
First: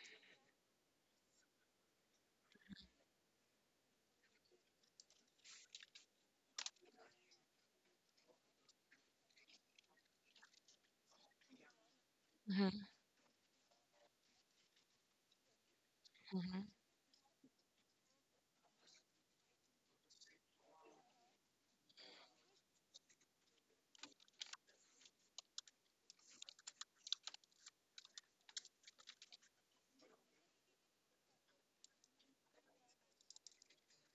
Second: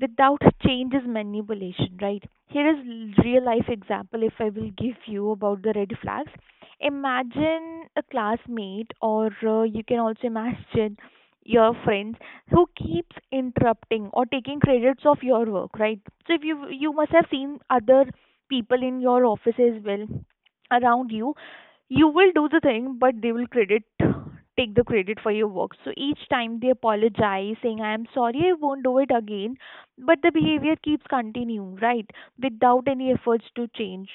[SPEAKER 2] without change is manipulation, right? Here is real life example if I will give you about the red flags. Imagine a classmate or you can also imagine your friends who
[SPEAKER 1] Mm-hmm.
[SPEAKER 2] keeps interrupting or taking credits of your work, right? So if you
[SPEAKER 1] Mm-hmm.
[SPEAKER 2] you must have seen other people in your office as well around you, you will do the thing but they will credit take the credit for your work. So each time they apologize saying I am sorry I won't do it again but the behavior keeps continuing, right? Without any efforts to change.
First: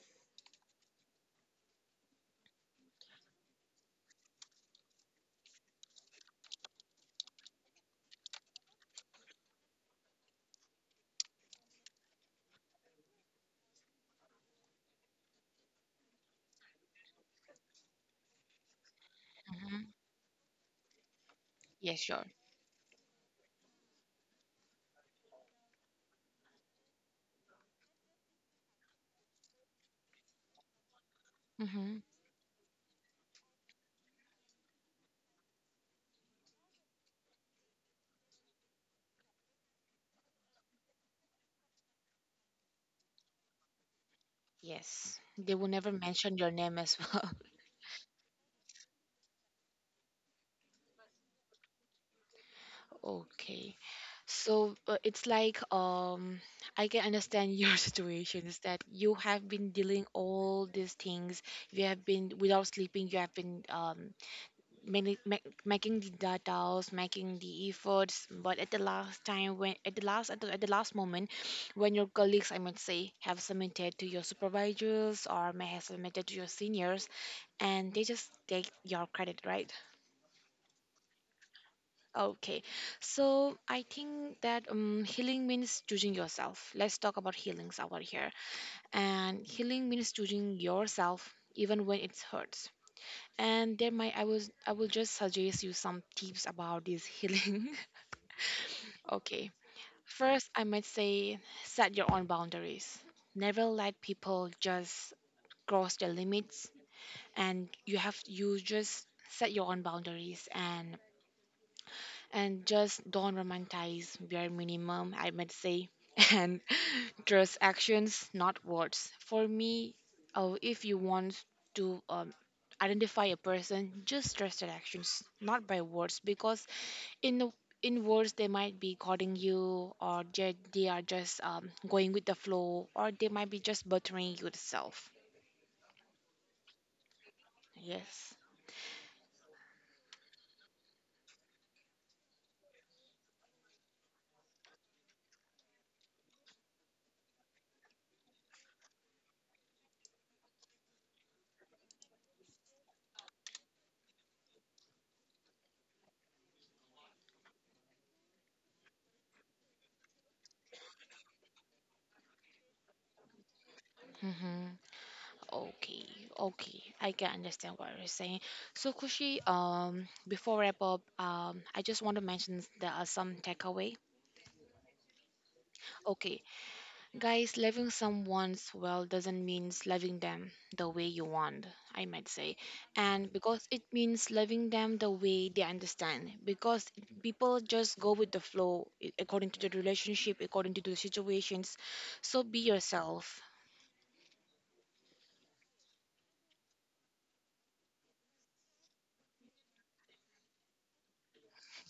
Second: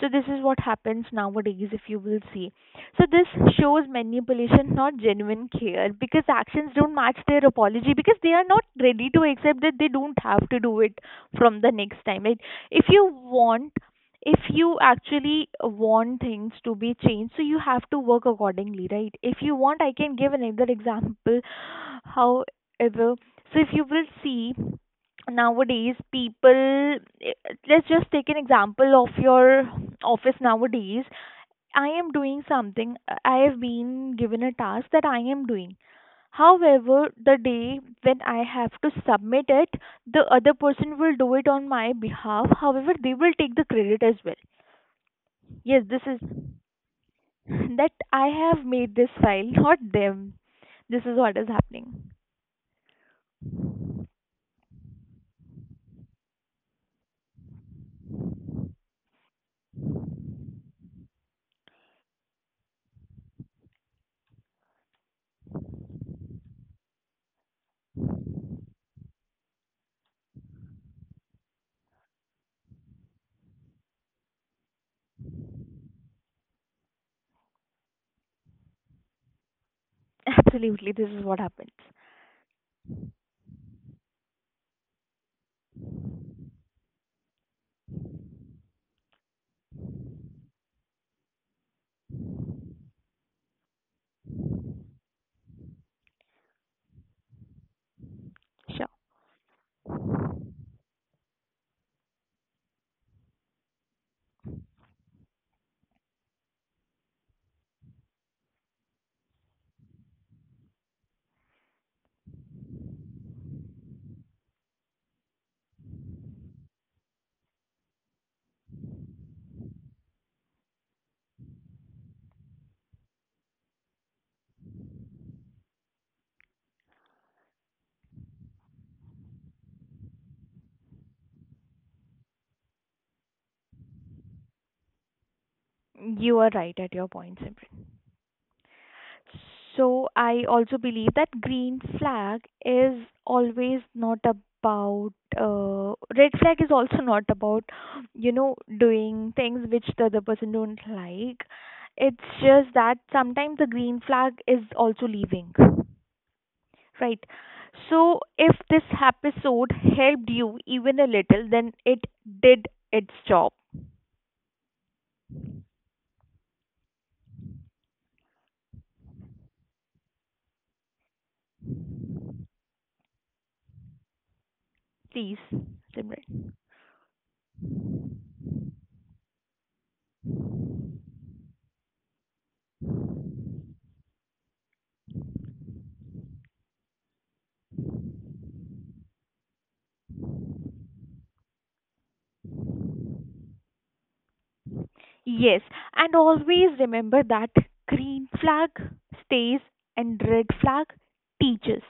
[SPEAKER 2] So this is what happens nowadays if you will see. So this shows manipulation, not genuine care, because actions don't match their apology because they are not ready to accept that they don't have to do it from the next time. Like if you want if you actually want things to be changed, so you have to work accordingly, right? If you want I
[SPEAKER 1] Hmm.
[SPEAKER 2] can give another example.
[SPEAKER 1] Yes, sure.
[SPEAKER 2] However, so if you will see nowadays people, let's just take an example of your office nowadays. I
[SPEAKER 1] Mm-hmm.
[SPEAKER 2] am doing something, I have been given a task that I am doing, however the day when I have to submit it, the other person will do it on my behalf, however they will take the credit as well.
[SPEAKER 1] Yes, they will
[SPEAKER 2] Yes,
[SPEAKER 1] never
[SPEAKER 2] this is
[SPEAKER 1] mention your name as well.
[SPEAKER 2] that I have made this file, not them. This is what is happening.
[SPEAKER 1] Okay. So it's like I can understand your situation is that you have been dealing all these things. You have been without sleeping, you have been making the details, making the efforts, but at the last time when at the last moment, when your colleagues, I might say, have submitted to your supervisors, or may have submitted to your seniors, and they just take your credit, right?
[SPEAKER 2] Absolutely, this is what happens.
[SPEAKER 1] Okay, so I think that healing means choosing yourself. Let's talk about healings over here, and healing means choosing yourself even when it hurts, and there might I will just suggest you some tips about this healing.
[SPEAKER 2] Sure,
[SPEAKER 1] Okay. First, I might say, set your own boundaries. Never let people just cross their limits, and you just set your own boundaries, and just don't romanticize bare minimum, I might say, and trust actions, not words. For me, if you want to identify a person, just trust their actions, not by words. Because in the in words they might be courting you, or they are just going with the flow, or they might be just buttering yourself.
[SPEAKER 2] you are right at your point, Simran.
[SPEAKER 1] Yes.
[SPEAKER 2] So I also believe that green flag is always not about red flag is also not about you know doing things which the other person don't like. It's just that sometimes the green flag is also leaving, right? So if this episode helped you even a little, then it did its job.
[SPEAKER 1] Okay, okay, I can understand what you're saying. So, Kushi, before wrap up, I just want to mention there are some takeaway.
[SPEAKER 2] Please,
[SPEAKER 1] Okay,
[SPEAKER 2] Simran.
[SPEAKER 1] guys, loving someone's well doesn't mean loving them the way you want, I might say, and because it means loving them the way they understand. Because people just go with the flow according to the relationship, according to the situations. So be yourself.
[SPEAKER 2] Yes, and always remember that green flag stays and red flag teaches.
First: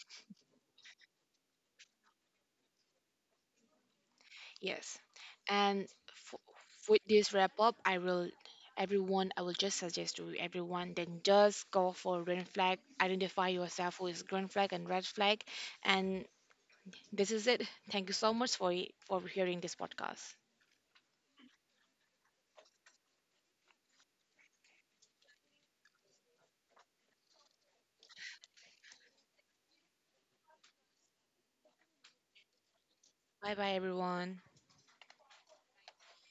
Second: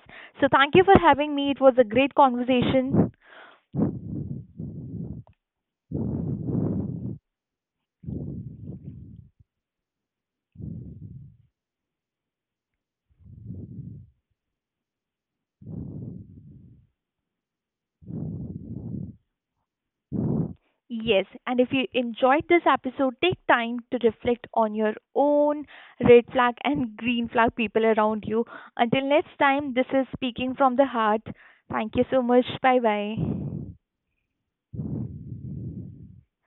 [SPEAKER 2] So thank you for having me. It was a great conversation.
[SPEAKER 1] Yes. And with this wrap up, I will everyone I will just suggest to everyone then just go for red flag, identify yourself with green flag and red flag, and this is it. Thank you so much for hearing this podcast.
[SPEAKER 2] Yes, and if you enjoyed this episode, take time to reflect on your own red flag and green flag people around you. Until next time, this is Speaking from the Heart. Thank you so much. Bye bye.
[SPEAKER 1] Bye bye everyone.